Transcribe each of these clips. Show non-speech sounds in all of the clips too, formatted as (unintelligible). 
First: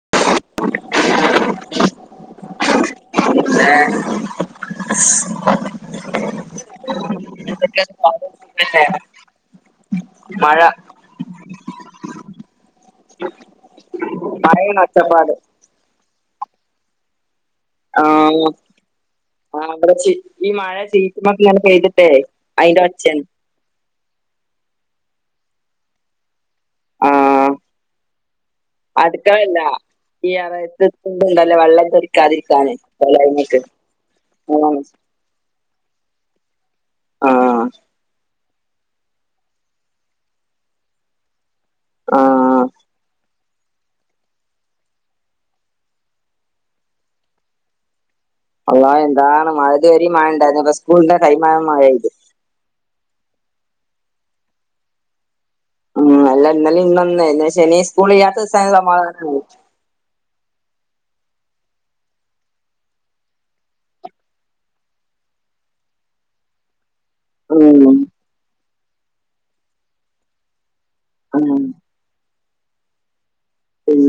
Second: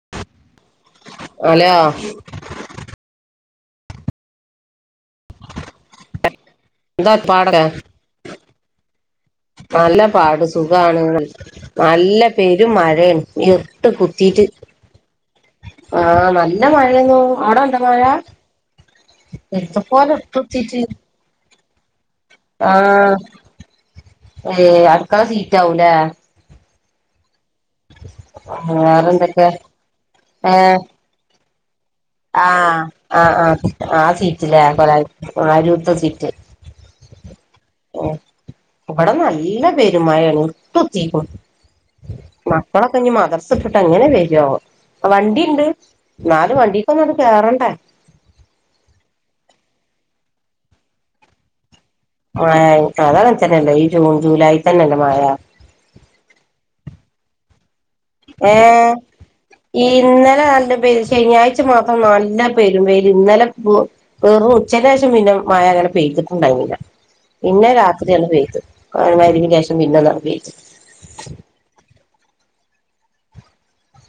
(unintelligible) Hello ഏ എന്താ പാടൊക്കെ എന്തൊക്കെ വർത്താനം സുഖല്ലേ നല്ല പാട് സുഖാണ് നല്ല പേര് രും മഴേണ് ഇർട്ട് കുത്തീട്ട് മഴയാണ് ഒച്ചപ്പാട് ആ നല്ല മഴേന്നൂ ആഹ് ആ ഇവിടെ ഇതുപോലെ ചി ഇരുട്ട് ഈ മഴ കുത്തീട്ട് ചീറ്റ് ചെയ്തിട്ടേ അയിന്റെ ഒച്ചേണ് ഏ അടുക്കള സീറ്റ് ആവൂലേ വേറെന്തൊക്കെ അടുക്കളല്ലാ ഈ ഏഹ് എറയത്ത്ക്ക്ണ്ടാ ആഹ് ആ ആഹ് ആ സീറ്റ്ല്ലേ അതാണ് കൊലായിരൂത്തെ സീറ്റ് ആഹ് ഉം. ഇബടെ നല്ല പെരുമയേണ് ഇര്ട്ടുത്തീക്കുണു ആഹ് മക്കളൊക്കെഞ്ഞി മദ്രസ് ട്ട്ട്ട് എങ്ങനെ വരാവോ വണ്ടിണ്ട് എന്നാലും വണ്ടീക്കൊന്ന് കേറണ്ടെ അല്ലാഹ് എന്താണ് മഴതുവരിം മഴണ്ടായിരുന്നില്ല ഇപ്പ സ്കൂളിന്റെ ടൈമായ മഴെയ്തു (unintelligible) അതങ്ങന തന്നല്ലെ ഈ ജൂൺ ജൂലൈ തന്നല്ലേ മഴ. ഉം അല്ല ഇന്നലിം ഇന്നൊന്നും ശനി സ്കൂൾ ഇയ്യാത്ത ദിവസാണ് സമാധാനാണ്. ന്നലെ നല്ലം പെയ്ത് ശനിയാഴ്ച മാത്രം നല്ല പെരും വെയില് ഇന്നലെപ്പോ വെറും ഉച്ചന്റേഷം പിന്നെ മയ അങ്ങനെ പെയ്തിട്ടുണ്ടായിന്നീലാ പിന്നെ ഉം രാത്രിയാണ് പെയ്ത് മഗ്‌രിബിന് ശേഷം പിന്നൊന്നാണ്ട് പെയ്ത്. ഉം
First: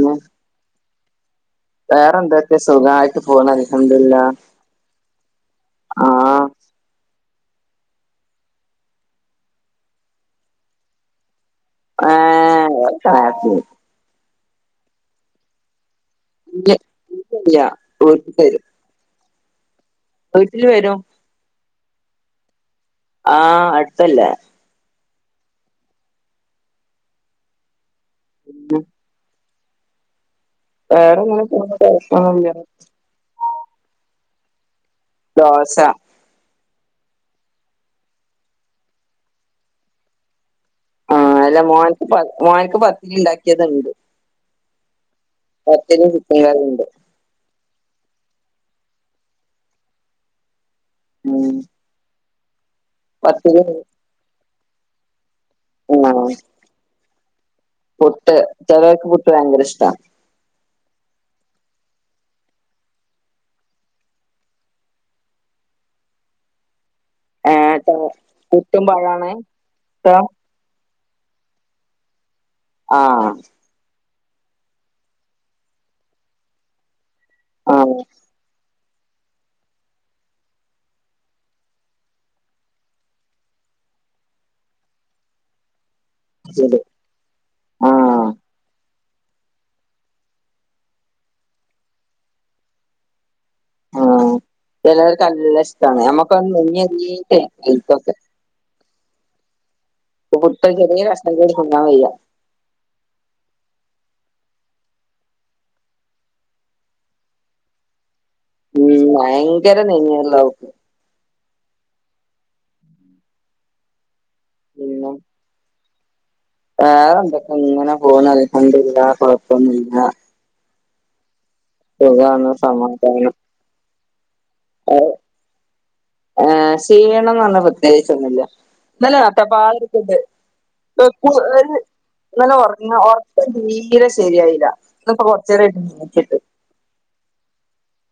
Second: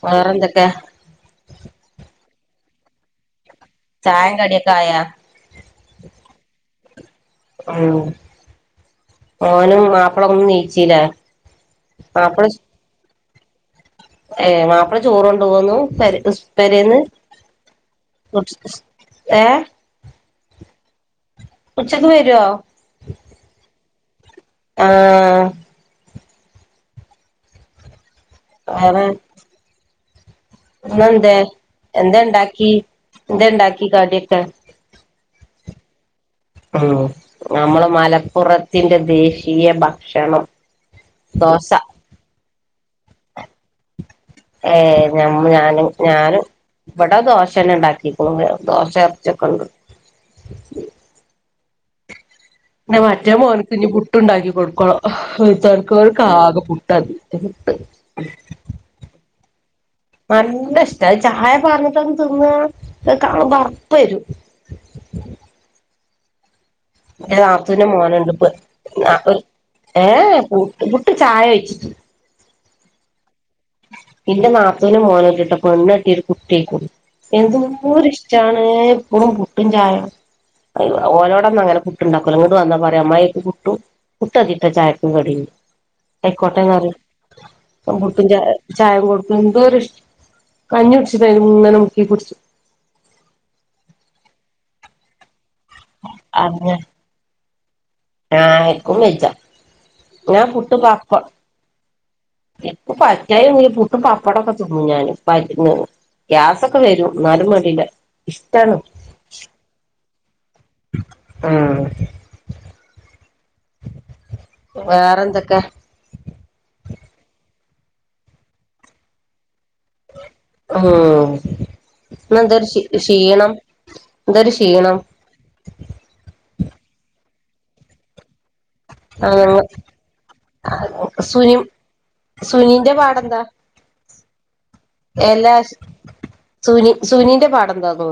വേറെന്തൊക്കെ വേറെ എന്തക്കോ സുഖായിട്ട് പോണ് അൽ ചായേം ഹംദുലില്ലാഹ് കടിയൊക്കെ ആയാ ആഹ് ഉംമോനും മാപ്പ്ളൊന്നും നീച്ചില്ലേ? മാപ്പള ഏഹ് (unintelligible) ഏഹ് മാപ്പ്ള ചോറോണ്ടോവോന്നും.. ഇല്ല പേരേന്ന് ഇല്ല ഏഹ് വീട്ട്ല് വരും. ഉച്ചക്ക് വരോ? ആഹ് അട്ത്തല്ലേ? ആഹ്. വേറെ ഇന്നെന്തേ വേറെങ്ങനെ പോണ് കൊഴപ്പൊന്നുല്ല എന്തേണ്ടാക്കി? ന്തേണ്ടാക്കി കടിയൊക്കെ? ദോശ ഉം നമ്മള് മലപ്പുറത്തിന്റെ ദേശീയ ഭക്ഷണം. ഉം. അല്ല ദോശ മോൻക്ക് പത് മോൻക്ക് പത്തിരി ഇണ്ടാക്കിയത്ണ്ട്. ഏഹ് ഞമ്മ ഞാനും ഞാനും കറിണ്ട് ഇവടെ ദോഷന്നെ ഇണ്ടാക്കി. (unintelligible) ദോഷേ എർ ച്ചിക്കെണ്ട്. ഉം പിന്നെ മറ്റേ പത്തിരി മോൻക്ക് ഇഞ്ഞ് പുട്ടുണ്ടാക്കി കൊട്ക്കണം. ആഹ് (unintelligible) ആകെ പുട്ടതി. പുട്ട് ചേലോല്ക്ക് പുട്ട് ഭയങ്കര ഇഷ്ട. അയ് ചായ പാറ്ന്നിട്ടാണ് തിന്ന കാണുമ്പ അർപ്പ് വരും. ന്റെ ഏഹ് നാത്തുന്റെ ചെ മോന്ണ്ട് ഇപ്പ പുട്ടും പഴാണ് ഏ ഇഷ്ടം പുട്ട് ചായ ഒഴിച്ച്. ആഹ് ന്റെ നാത്തൂന്റെ മോന്ണ്ട്ട്ടോ. പെണ്ണട്ടി ഒരു കുട്ടിയായിക്ക്ണു ആഹ് എന്തൊരുഷ്ടാണ് ഇപ്പളും പുട്ടും ചായിം. ഓലോടൊന്നും അങ്ങനെ പുട്ടുണ്ടാക്കൂല്ല. ങ്ങട്ട് വന്നാ പറയാ അമ്മായി ക്ക് പുട്ടും പുട്ട് അതിട്ടോ ചായക്ക് കടി ആയിക്കോട്ടെ ശരി ന്നാൽ പുട്ടും ആഹ് ചായ - ചായം കൊടുക്കും എന്തോഷ്ട കഞ്ഞി കുടിച്ചണ തിരി ഇങ്ങനെ മുക്കി കുടിച്ചു. ആഹ് ചെലോൽക്ക് ല്ല അങ്ങനെ ഇഷ് (unintelligible) (unintelligible) (unintelligible) ഞാൻ പുട്ടും ചെറിയ പപ്പം കഷ്ണം കൂടി തിന്നാൻ വയ്യ പ്പോ പറ്റായി പുട്ടും പപ്- പ്പടൊക്കെ തിന്നും ഞാന് (unintelligible) ഗ്യാസൊക്കെ വരും ന്നാലും മാണ്ടില്ല. ഉം ഭയങ്കര നെയ്യൊള്ളു ഉം വേറെന്തൊക്കെ വേറെ എന്തൊക്കെ ഇങ്ങനെ പോണു അൽഹംദുലില്ലാഹ് കൊഴപ്പൊന്നുല്ല. ഉം ഇന്ന് സുഖാണ് എന്തൊരു സമാധാനം ക്ഷീണം. എന്തൊരു ക്ഷീണം ഏഹ് (unintelligible) പ്രത്യേകിച്ച ഒന്നുല്ല ന്നലെ ആഹ് നട്ടപ്പാതിരാക്ക് ണ്ട് സുനി (unintelligible) ഇന്നലെ സുനിന്റെ ഉറങ്ങ പാടെന്താ ഉറക്ക് തീരെ ശരിയായില്ല (unintelligible) ഇപ്പ കൊറച്ച് എല്ലാ നേരം (unintelligible) സുനി സുനിന്റെ പാട എന്താന്നോ?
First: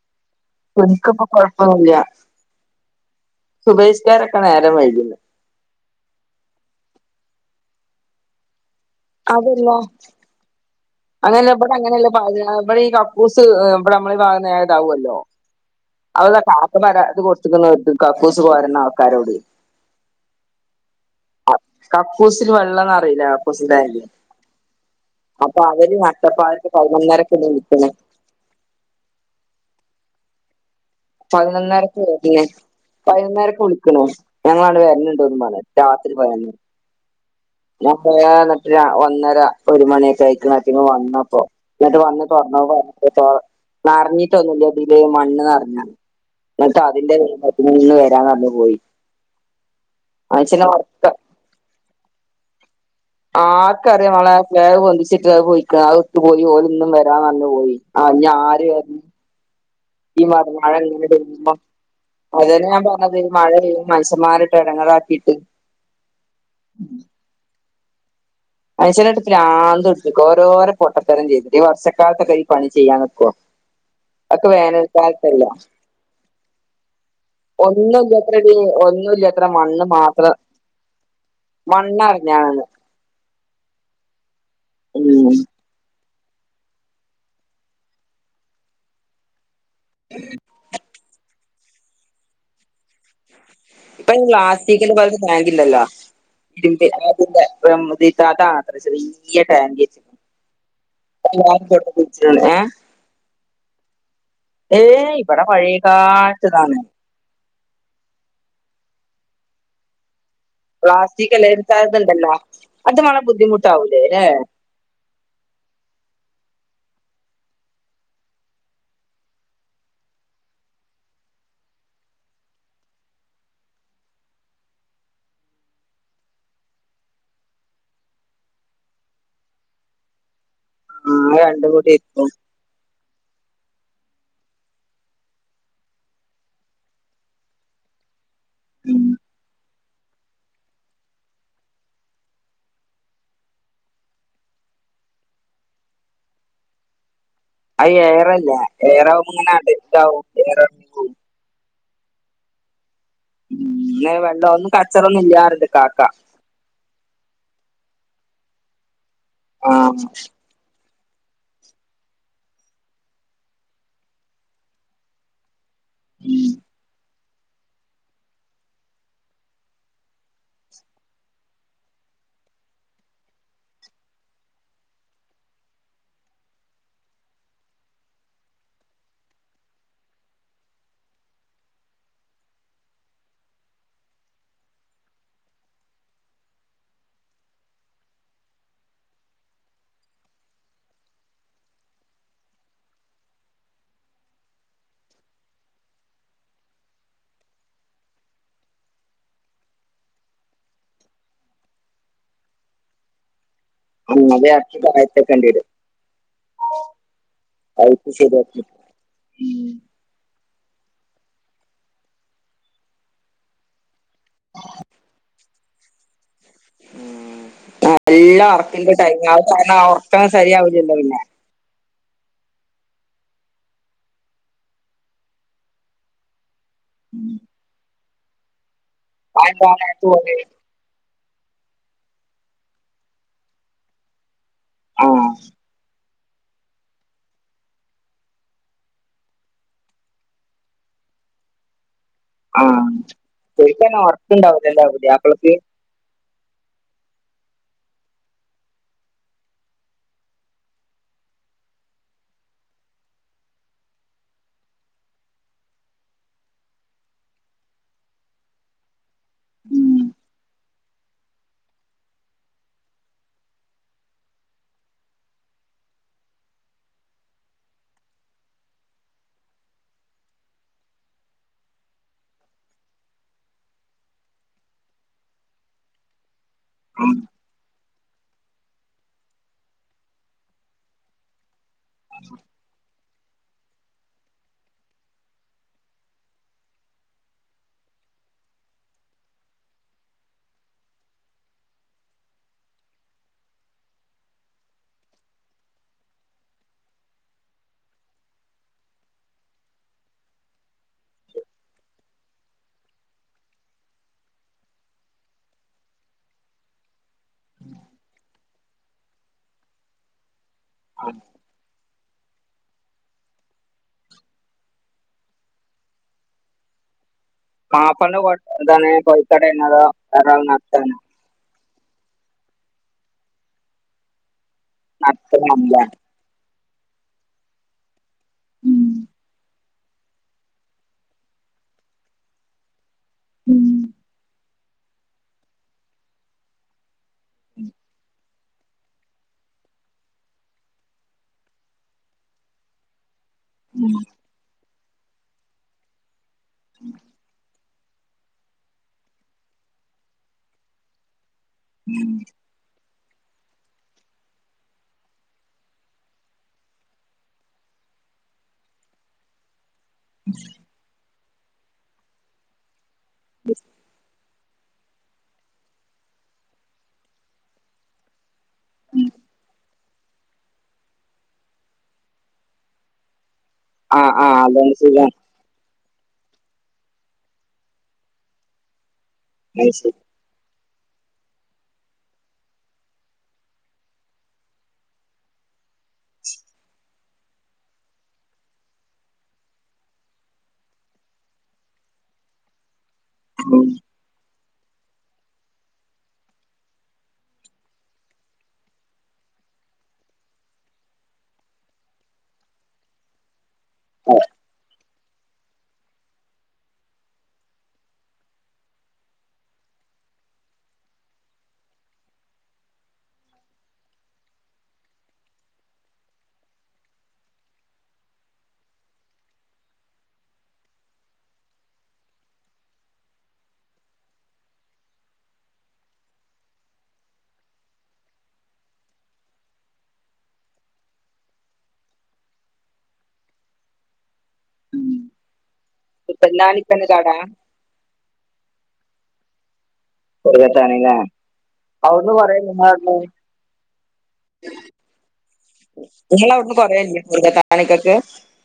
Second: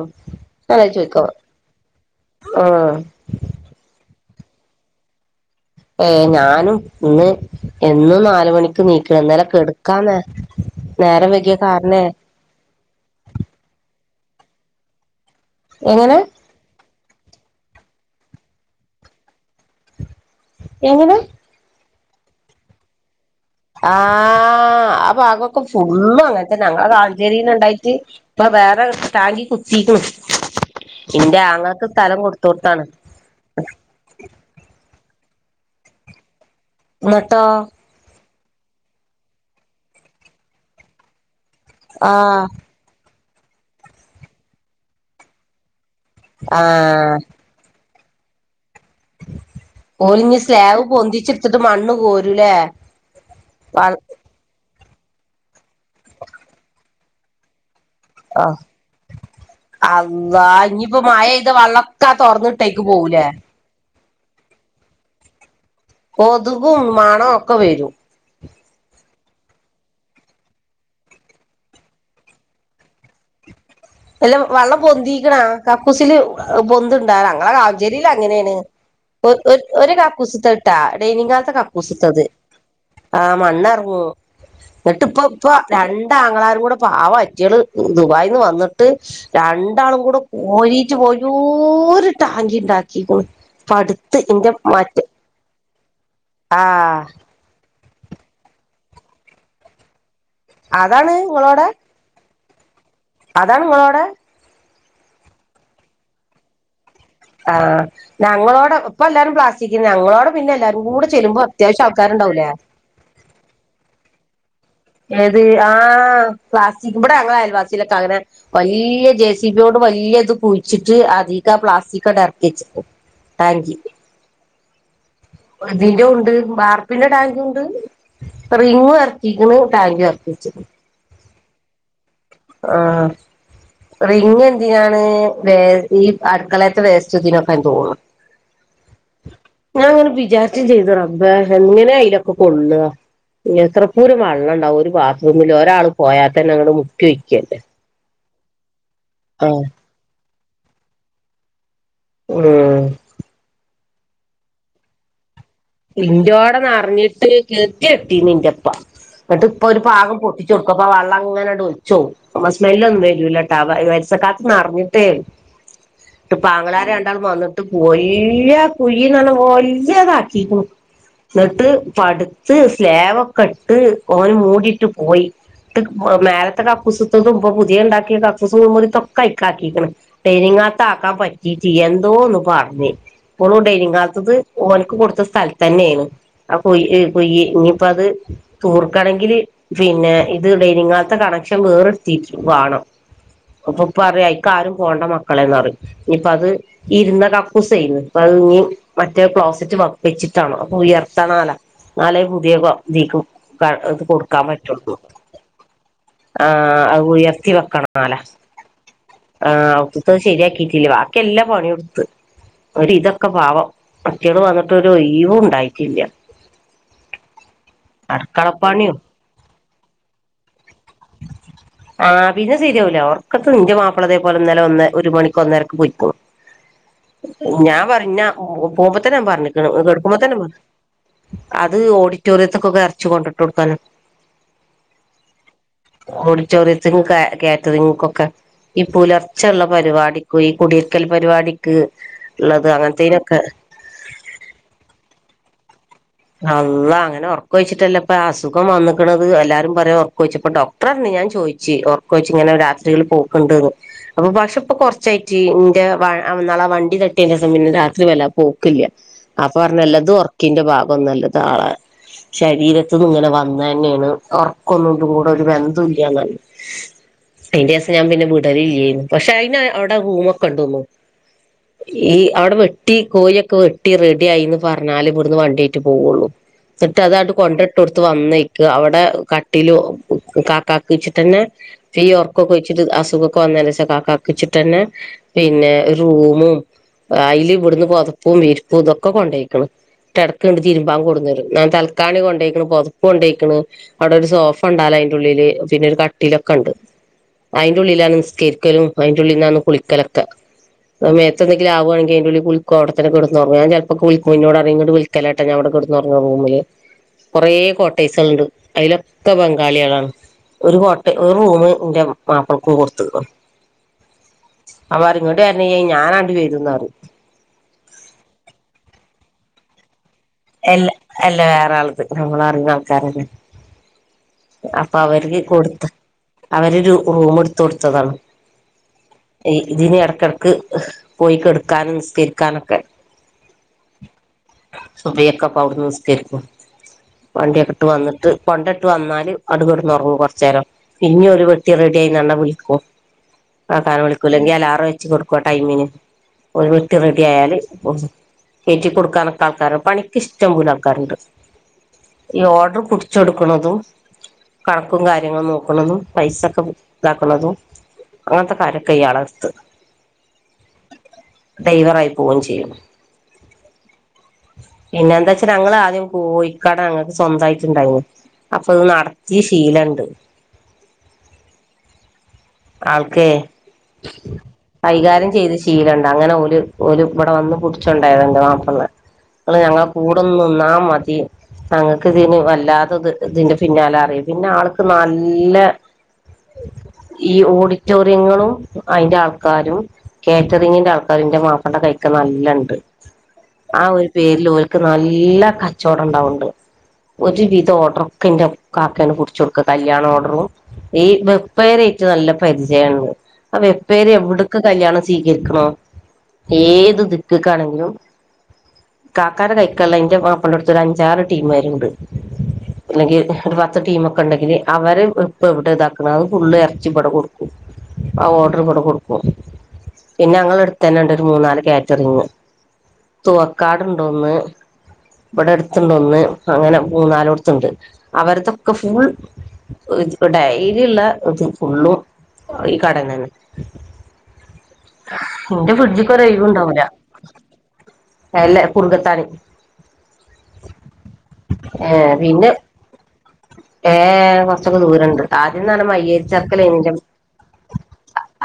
നിക്കിപ്പൊ കൊഴപ്പന്നില്ല ആഹ് സുബേഷ്ക (unintelligible) നേരം വൈകുന്ന ഏയ് ഞാനും ഇന്ന് എന്നും നാലുമണിക് നീക്കണ എന്നാല കെടുക്കാന്നേ അങ്ങനല്ല ഇവിടെ അങ്ങനെയല്ല ഇടെ ഈ കക്കൂസ് ഇടെ നമ്മൾ വാകുന്ന ഇതാവുമല്ലോ എങ്ങനെ (unintelligible) ത് കൊടുത്തക്ക കക്കൂസ് കോരുന്ന ആൾക്കാരോട് എങ്ങനെ കക്കുസിൽ വെള്ളംന്ന് അറിയില്ല കക്കൂസ് ടാങ്കില് ആഹ് ആഭാഗക്ക അപ്പൊ അവര് ഫുള്ള് അങ്ങൻത്തന്ന നട്ടപ്പാതിരക്ക് ഞങ്ങളെ പതിനൊന്നരക്ക് എന്നെ കാൾജേരിന്ന് വിളിക്കണ് ഇണ്ടായിട്ട് ഇപ്പ വേറെസ് തി കുത്തീക്ക്ണ് പതിനൊന്നരക്ക് വര്ന്. പതിനൊന്നൊരക്ക് വിളിക്ക്ണൊ ഞങ്ങളാണ്ട് വര്ന് തും പർഞ്ഞാണ്ട് രാത്രി ന്നട്ടോ (unintelligible) രാ ഒന്നര ഒരു മണിയൊക്കെ ആയിക്ക്ണ് അയ്റ്റങ് വന്നപ്പോ. ഇന്നട്ട് വന്ന് ആഹ് (unintelligible) നർറഞ്ഞിട്ടൊന്നുല്ലതില് മണ്ണ് നെർഞ്ഞ. ഇന്നട്ട അതിന്റെ ആഹ് (unintelligible) (unintelligible) പോയി ഓല്ന്ന് മനുഷ്യനെ സ്ലാവ് ഉറക്ക പൊന്തിച്ചിട്ത്തിട്ട് മണ്ണ് കോരുലേ ആർക്കറിയാ മളെ സ്ലാവ് പൊന്തിച്ചിട്ട് അത് പൊയിക്ക. അത് ഇട്ടുപോയി ഓല് ഇന്നും വരാർഞ് പോയി. ആഹ് ഞാ ആര് വര് ഈ മ അള്ളാ മഴ ഇനിയിപ്പോ മഴെയ്ത (unintelligible) വെള്ളൊക്കെ ആ അതന്നെ ഞാൻ തൊറന്നിട്ടേക്ക് പർഞ്ഞത് പോവൂലേ ഈ മഴ പെയ്യ് മൻസമ്മാരട്ട് എടങ്ങേറാക്കിയിട്ട്. കൊതുകും മണ ഒക്കെ വരും. മനുഷ്യനട്ട് പ്രാന്തുട്പ്പിക്കും. ഓരോരെ പൊട്ടത്തരം ചെയ്ത്. ഈ വർഷക്കാലത്തൊക്കെ ഈ പണി ചെയ്യാൻ നിക്കോ എല്ലും വള്ളം പൊന്തിക്ക്ണ? കക്കൂസില് പൊന്ത്ണ്ടാ? ഞങ്ങളെ ഒന്നും കാവ്ഞ്ചേരില് ഇല്ലാത്ര അങ്ങനേണ്. അങ്ങനെയാണ് ഒന്നും ഒര് ഇല്ലാത്ര ഒര് മണ്ണ് ഒരു മാത്രം കാക്കൂസ്ത്തട്ടാ ഡൈനിഹാൾത്തെ കക്കൂസ്ത്തത്. മണ്ണറിഞ്ഞാണ് ആഹ് മണ്ണർ ഓഹ് എന്നിട്ട്പ്പ ഉം ഇപ്പ രണ്ടാങ്ങളാരും കൂടെ പാവ അയ്റ്റള് ദുബായിന്ന് വന്ന് ട്ട് രണ്ടാളും കൂടെ കോരിറ്റ് വല്ല്യോരു ടാങ്കി ഇണ്ടാക്കിക്ക്ണ്. ഇപ്പൊ അട്ത്ത് ഇന്റെ മറ്റ് (unintelligible) ചെറിയ്യ ടാങ്ക് അതാണ് എല്ലാവരും ഓളോടെ തൊട്ട് ഏഹ് അതാണ് ഇങ്ങളോടെ? ഏയ് ഇബടെ പയേകാൽത്തതാണ്. ആ ഞങ്ങളോട് ഇപ്പ എല്ലാരും പ്ലാസ്റ്റിക്കു ഞങ്ങളോട് പിന്നെല്ലാരും കൂടെ പ്ലാസ്റ്റിക് ചെല്ലുമ്പോ അല്ലേ അത്യാവശ്യം ഇതുണ്ടല്ലോ ആൾക്കാരുണ്ടാവൂലേ? അത് വളരെ ബുദ്ധിമുട്ടാവൂലേ അല്ലേ ആ, ഏത് ആ പ്ലാസ്സി ഇവിടെ ഞങ്ങള് അയൽവാസിലൊക്കെ തകരഅങ്ങനെ വലിയ ജെ സി ബിയോടും. വലിയ ഇത് പൂഴച്ചിട്ട് അധിക ആ പ്ലാസ്റ്റിക്ടെ ഇറക്കി വച്ചിക്കും. താങ്ക്യൂ. അതിന്റെ ഉണ്ട് ബാർപ്പിന്റെ ടാങ്കു ഉണ്ട്. റിംങ്ങു ഇറക്കിക്കുണു ടാങ്ക് ഇറക്കി വെച്ച്. ഞങ്ങള് രണ്ടും കൂടി ഇര്ക്കും. ആഹ. റിങ് എന്തിനാണ് വേ ഈ അടുക്കളയത്തെ വേസ്റ്റുതുനൊകാൻ തോന്ന് ഉം ഞാൻ അങ്ങനെ വിചാരിച്ച ചെയ്ത റബ എങ്ങനെയാ അയിലൊക്കെ കൊള്ള. എത്രപ്പൂരം വള്ളംണ്ടാവും ഒരു ബാത്റൂമിൽ ഒരാൾ പോയാ തന്നെ ഞങ്ങള് മുക്കിവെയ് അ ഏറല്ല ഏറാവുമങ്ങനെ ആഹ് അഡറ്റ് ആവും (unintelligible) ഉം. ഉ പിന്ന വെള്ളഒന്നും കച്ചറൊന്നുമില്ല ആർ ഇന്തോടൊന്നഞ്ഞിട്ട് കെത്തി എത്തി നിൻ്റെ പ്പ എന്നിട്ട് ഇപ്പൊ ഒരു ആഹ് പാവം പൊട്ടിച്ച് കൊടുക്കും. അപ്പൊ വെള്ളം ഇങ്ങനെട ഒച്ചോ അപ്പ സ്മെല്ല ഒന്നും വരുലട്ടാ വരസക്കത്ത് നിറിഞ്ഞിട്ടേ ഇ പാഗളാര രണ്ടാളും വന്നിട്ട് പോയി ലയ കുഴിന്ന വന്ന വലിയതാ തിപോ എന്നിട്ട് പടുത്ത് സ്ലാവൊക്കെ ഇട്ട് ഓന് മൂടിട്ട് പോയി. ട്ട് ഒമേലത്തെ കപ്പു സുത്ത തുമ്പ പുതിയ ഉണ്ടാക്കിയ കപ്പു സുഖ മുത്തൊക്ക അയക്കാക്കിണ്, തേനി നത്താക്കാൻ പറ്റിട്ട് എന്തോന്ന് പറഞ് പ്പോൾഡൈകാത്തത് ഓന്ക്ക് കൊടുത്ത സ്ഥലതന്നെയാണ് ആ കൊയ് ഇ കൊയ് ഇ ഇനിയിപ്പോ അത് തൂർക്കണങ്കില് പിന്നെ ഇത്ടെനിങ്ങത്തെ കണക്ഷൻ വേറെത്തിട്ട് വാണം. അപ്പൊ പ്പറയും അയ്ക്കാരും പോണ്ട മക്കളേന്നറിം നിപ്പൊത് ഇരുന്ന കക്കൂസെയ്ന്നു പ്പൊത് ഇഞ്ഞി മറ്റേ ക്ലോസറ്റ് വെ വെച്ചിട്ടാണോ അപ്പൊ ഉയർത്തണാല നാലേ പുതിയതീക്ക്‌ താഴെക്ക് ഉം കൊടുക്കാൻ അത് ഇറക്കി പറ്റുള്ളൂ താഴത്തേക്കേണ്ടി വരും ആ അത് ഉയർത്തി പൈപ്പ് വെക്കണാലേ ശരിയാക്കി ആ ഉം ഔത്ത്ത്തത് ശരിയാക്കി ഇല്ല ബാക്കിയല്ലാ പണിയുടുത്ത് ഒരിതൊക്കെ പാവം മറ്റിയാള് വന്ന് ഒരൊയ് വുണ്ടായിട്ടില്ല നല്ല ഉറക്കന്റെ ടൈമാ അഹ് കാരണം ആ ഒറക്കം ശരിയാവൂലല്ലോ പിന്നെ ആ പിന്നെ ശരിയാ വൂല ഒർക്കൊക്കെ ന്റെ മാപ്പിളതേ പോലെ ഇന്നലെ ഒന്ന് ഒരു മണിക്ക് ഒന്നേരക്ക് പോയ്ക്ക്‌ണു ഞാൻ പറീം ന്ന പോകുമ്പൊ തന്നെ ഞാൻ ആ എന്താ പറഞ്ഞുക്കാണ് നേരത്ത് പോണേ കേടക്കുമ്പോത്തന്നെ പ അത് ഓഡിറ്റോറിയത്ത്ക്കൊക്കെ എറച്ചി കൊണ്ടിട്ട് കൊടുക്കാനാ ആ ഓടിറ്റോറിയത്തിക്കും കാ കേറ്ററിങ്ങ്ക്കൊക്കെ ഈ പുലർച്ചള്ള പരിപാടിക്കു ഈ കുടിരിക്കൽ പരിപാടിക്ക് ആ ഉള്ളത് അങ്ങനത്തേനൊക്കെ ശരിക്കെന്നെ ഒർക്കുണ്ടാവൂലല്ലേ പുതിയാപ്പൾക്ക് അള്ളാ അങ്ങനെ ഒർക്കൊയ് ച്ചിട്ടല്ലേ ഇപ്പൊ അസുഖം വന്ന്ക്കണത് എല്ലാരും പറയാ ഒറക്കൊയ് ച്ചപ്പൊ ഡോക്ടർഞ്ഞ് ഞാൻ ചോദിച്ചി ഒർക്കൊയ്ച്ചിങ്ങനെ രാത്രികളിൾ പോക്ക്‌ണ്ട്ന്ന് അപ്പൊ പക്ഷെ പ്പൊ കൊറച്ചായിട്ട് ന്റെ വ ആ ന്നാളാ വണ്ടി തട്ടിയേന്റെസം പിന്നെ രാത്രി വല്ലാ പോക്കില്ല അപ്പൊ ഉം പറഞ്ഞല്ലത് ഉറക്കിന്റെ ഭാ ഇപ്പൊ നല്ലതാളാ ശരീരത്തിന്ന് ങ്ങ്ട് വന്നതന്നേണ് ഒറക്കൊന്നും തു കൂടൊരു ബന്ധുല്ല്യാന്ന് അയിന്റെസം ഞാൻ പിന്നെ വിടലില്ല്യേ പക്ഷെ അയിന് അവടെ റൂമൊക്കെണ്ടുന്നു ഈ അവടെ വെട്ടി കോയി ഒക്കെ വെട്ടി റെഡി ആയിന്ന് പറഞ്ഞാല് ഇവിടുന്ന് വണ്ടി പോവുള്ളൂ ന്നിട്ട് അതാണ്ട് കൊണ്ടെ ട്ടൊടുത്ത് വന്നെയ്ക്ക്‌ അവടെ കട്ടിലു കാക്കാക്ക്‌ച്ച്ട്ടന്നെ ഫീ ഒർക്കൊക്കെയ്ച്ചി ട്ട് അസുഖൊക്കെ വന്നെനെഷ കാക്കാക്കിച്ചിട്ട്ന്നെ പിന്നെ ഒരു റൂമും അയില് ഇവിടുന്ന് പൊതപ്പും വിരിപ്പും ഇതൊക്കെ കൊണ്ടോയിക്കണ് കെട ക്കണത് തിരുമ്പാൻ കൊണ്ടന്ന് തരും ഞാൻ തൽക്കാണി കൊണ്ടേക്കണ് പൊതപ്പ് കൊണ്ടേക്കണ് അവിടെ ഒരു സോഫ ഉണ്ട് അലതിൻ്റെ ഉള്ളില് വേ പിന്നെ ഒരു കട്ടിലൊക്കെ ഒണ്ട്. അയിന്റെ ഉള്ളിലാണ് നിസ്ക്കരിക്കലും അയിന്റെ ഉള്ളിന്നാണ് കുളിക്കലൊക്കെ മേത്ത് എന്തങ്കിലും ആവുകാണെങ്കി അയിന്റെ ഉള്ളീ കുളിക്കും അവിത്തന്നെ കെടന്ന് ഒറങ്ങും. ഞാൻ ചെലപ്പോ കുളിക്കും എന്നോട് അറേങ്ങോട് വിളി ക്കെല്ലട്ട ഞാൻ ഇവിടെ കെടന്ന് ഒറങ്ങുവാ റൂമില് കൊറേ കോട്ടേർസുകളുണ്ട്. അതിലൊക്കെ ബംഗാളികളാണ്. ഒരു കോട്ട് ഒരു റൂമ് എന്റെ മാപ്പിളക്കും കൊടുത്തിരുന്നു അവരിഞ്ഞോട്ട് വരണില്ലങ്കി ഞാനങ്ങട്ട് വരൂന്ന് പറഞ്ഞ് പാപ്പൻ്റെ കൊട് എന്താണ് കോഴിക്കടേ നിന്നതാ എല്ല എല്ല വേറെ ആള്ണ്ട്. നമ്മളറിയുന്ന ആൾക്കാരന്നെ അപ്പ അവര്ക്ക് നടത്തുന്ന കൊടുത്ത്. അവരൊരു റൂം എടുത്ത് കൊടുത്തതാണ്. ഉം ഇതിന് എടക്കെടക്ക് പോയി കെടക്കാനും നിസ്കരിക്കാനൊക്കെ ഉം സുബഹിക്കെ അപ്പൊ അവ്ട്ന് നിസ്കരിക്കും. വണ്ടിക്കെ ഇട്ട് വന്നിട്ട് കൊണ്ടിട്ട് വന്നാ ല് അത് കെടന്ന് ഒറങ്ങും കൊറച്ച് നേരം. പിന്നെ ഒരു പെട്ടി റെഡി ആയീന്ന് പറഞ്ഞ് വിളിക്കുമ്പൊ ആക്ക വിളിക്കൂല്ലെങ്കി അലാറം വെച്ച് കൊടുക്കും ആ ടൈമിന്. ഒരു പെട്ടി റെഡി ആയാല് ഓ എറ്റി കൊടുക്കാനൊക്കെ ആൾക്കാര് പണിക്ക് ഇഷ്ടം പോലെ ആൾക്കാരുണ്ട് ഈ ഓഡർ പിടിച്ചെടുക്കണതും കണക്കും കാര്യങ്ങളും നോക്ക്ണതും പൈസൊക്കെ ഇതാക്കണതും അങ്ങനത്തെ കടെക്കെ ഇയാളടത്തു ഉ (inaudible) ഡ്രൈവറായി പോവുകയും ചെയ്യും ബസ് പിന്നെ എന്താ വച്ചാ ഞങ്ങള് ആദ്യം കോയിക്കട ഞങ്ങക്ക് സ്വന്തായിട്ടുണ്ടായിരുന്നു അപ്പൊത് നടത്തിയ ശീലണ്ട്. ആൾക്കേ ആഹ് ആഹ് അതുകൊണ്ട് സുഖാണ് കൈകാര്യം ചെയ്ത് ശീലണ്ട്. അങ്ങനെ ഓര് ഇവിടെ വന്ന് പിടിച്ചുണ്ടായത്. ഇന്റെ മാപ്പളണേ അ അത് ഞങ്ങള ശരി കൂടെന്നാ മതി! തങ്ങൾക്ക് ഇതിന് വല്ലാതെ ഇത്. ഇതിന്റെ പിന്നാലെ അറിയും. പിന്നെ ആൾക്ക് നല്ല ഈ ഓഡിറ്റോറിയങ്ങളും അയിന്റെ ആൾക്കാരും. കാറ്ററിങ്ങിന്റെ ആൾക്കാരിന്റെ മാപ്പിളന്റെ കൈക്കെ നല്ലണ്ട്. ഉം ആ ഒരു പേരിലോൽക്ക് നല്ല! കച്ചവടം ഉണ്ടാവണ്ട് ഒരു വിധ ഓർഡർ ഒക്കെ ഇന്റെകാക്കേണ് ക് പിടിച്ചു കൊടുക്കുക. കല്യാണ ഓർഡറും, ഈ ബപ്പ നല്ല പരിചയആ ണ് അപ്പൊ എപ്പോ എവിട കല്യണം സ്വീകരിക്കണോ ഏത് ദിക്കക്കാണെങ്കിലും കാക്കന്റെ കൈക്കുള്ള അന്റെ മാപ്പിന്റെ അടുത്ത ഒരു അഞ്ചാറ് ടീംമാരുണ്ട് അല്ലെങ്കിൽ ഒരു പത്ത് ടീമ ഒക്കെ ഉണ്ടെങ്കിൽ അവര് ഇപ്പ ഇവിടെ ഇതാക്കണ അത് ഫുള് ഇ അച്ചി പടെ കൊടുക്കും ആ ഓർഡർ ഇപടെ കൊടുക്കും പിന്നെ ഞങ്ങ എടുത്ത തന്നെ ഇണ്ട് ഒരു മൂന്നാല് കാറ്ററിങ് തുവക്കാടുണ്ടോന്ന് ഇവിടെ അടുത്തണ്ട് ഒന്ന് അങ്ങനെ മൂന്നാല അടുത്തണ്ട് അവരതൊക്കെ ഫുൾ ഡൈലുള്ള ഫുള്ളു ഈ കട ത തന്നെ ഇന്റെ ഫ്രിഡ്ജിക്ക് ഓല്ക്ക് ഒരു ഒഴിവുണ്ടാവൂല കുത്തന്നാനിക്കന്നൊരടാ എല്ല കുടുകാത്താനും കൊത്തണല്ലേ അവിന്ന് പറയ ഏർ കുറച്ചൊക്കെ ദൂരുണ്ട് ആദ്യംന്നാണ് നിങ്ങളെ അവിടുന്ന് മയ്യേരിച്ചക്കലം കൊറേയില്ലേ മുരുകത്താണിക്കൊക്കെ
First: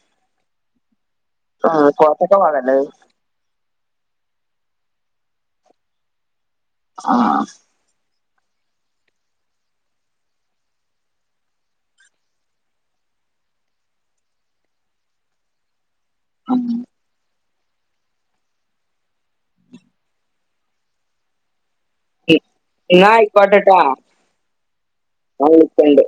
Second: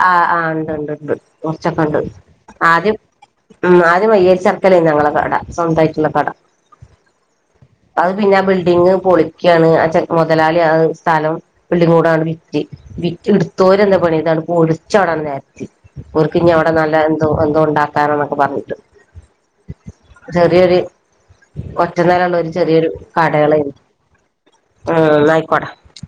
ആ ആ ഉണ്ട്ണ്ട് ഉണ്ട് കുറച്ചൊക്കെ. ആഹ് ഉണ്ട് കോട്ടക്ക ഭാഗല്ലേ ആദ്യം ഉം ആദ്യം വയ്യേരി ചർക്കലേനി ഞങ്ങളെ കട. സ്വന്തമായിട്ടുള്ള കട. ആഹ അത് പിന്നെ ബിൽഡിങ് പൊളി ണ് മുതലാളി ആ സ്ഥലം ബിൽഡിങ്ങും കൂടാണ്ട് വിറ്റ് വിറ്റ് എടുത്തോരെന്ദ് പണി പൊളിച്ചവിടെ നെരത്തി ഓൽക്ക് ഇഞ് അവിടെ നല്ല എന്തോ ബന്തം ഉണ്ടാക്കാനൊക്കെ പറഞ്ഞിട്ട്. ചെറിയൊരു ഒറ്റ നെല ഉള്ള ഒരു ചെറിയൊരു എന്നാ കടകളെനി ആയിക്കോട്ടെട്ടോ ഞാൻ ആഹ ന്നായിക്കോട്ടേ വിളിക്കണ്ട്